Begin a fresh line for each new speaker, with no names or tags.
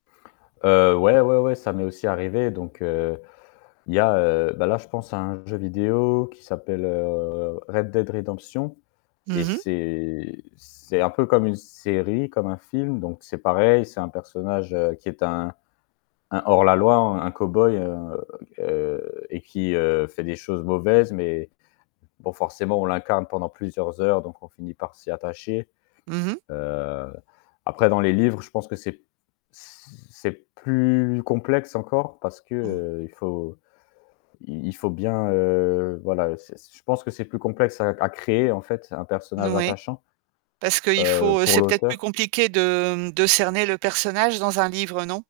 Heu, ouais, ouais, ouais ça m'est aussi arrivé donc heu, il y a, heu, bah, là je penseà un jeu vidéo qui s'appelle, heu, Red Dead Redemption et
Mmh mh.
c'est c'est un peu comme une série, comme un film donc c'est pareil, c'est un personnage, heu, qui est un un hors la loi, un cow-boy, heu heu et qui, heu, fait des choses mauvaises mais bon forcément on l'incarne pendant plusieurs heures donc on finit par s'y attacher,
Mmh mh.
heu, après dans les livres, je pense que c'est c c'est plus complexe encore parce que,
Mmh.
heu, il faut i il faut bien, heu, voilà, heu, c'est je pense que c'est plus complexe à à créer, en fait, un
N
personnage
ouais,
attachant,
parce qu'il
heu,
faut, heu
pour
c'est peut-être plus
l'auteur.
compliqué de, mmh, de cerner le personnage dans un livre, non?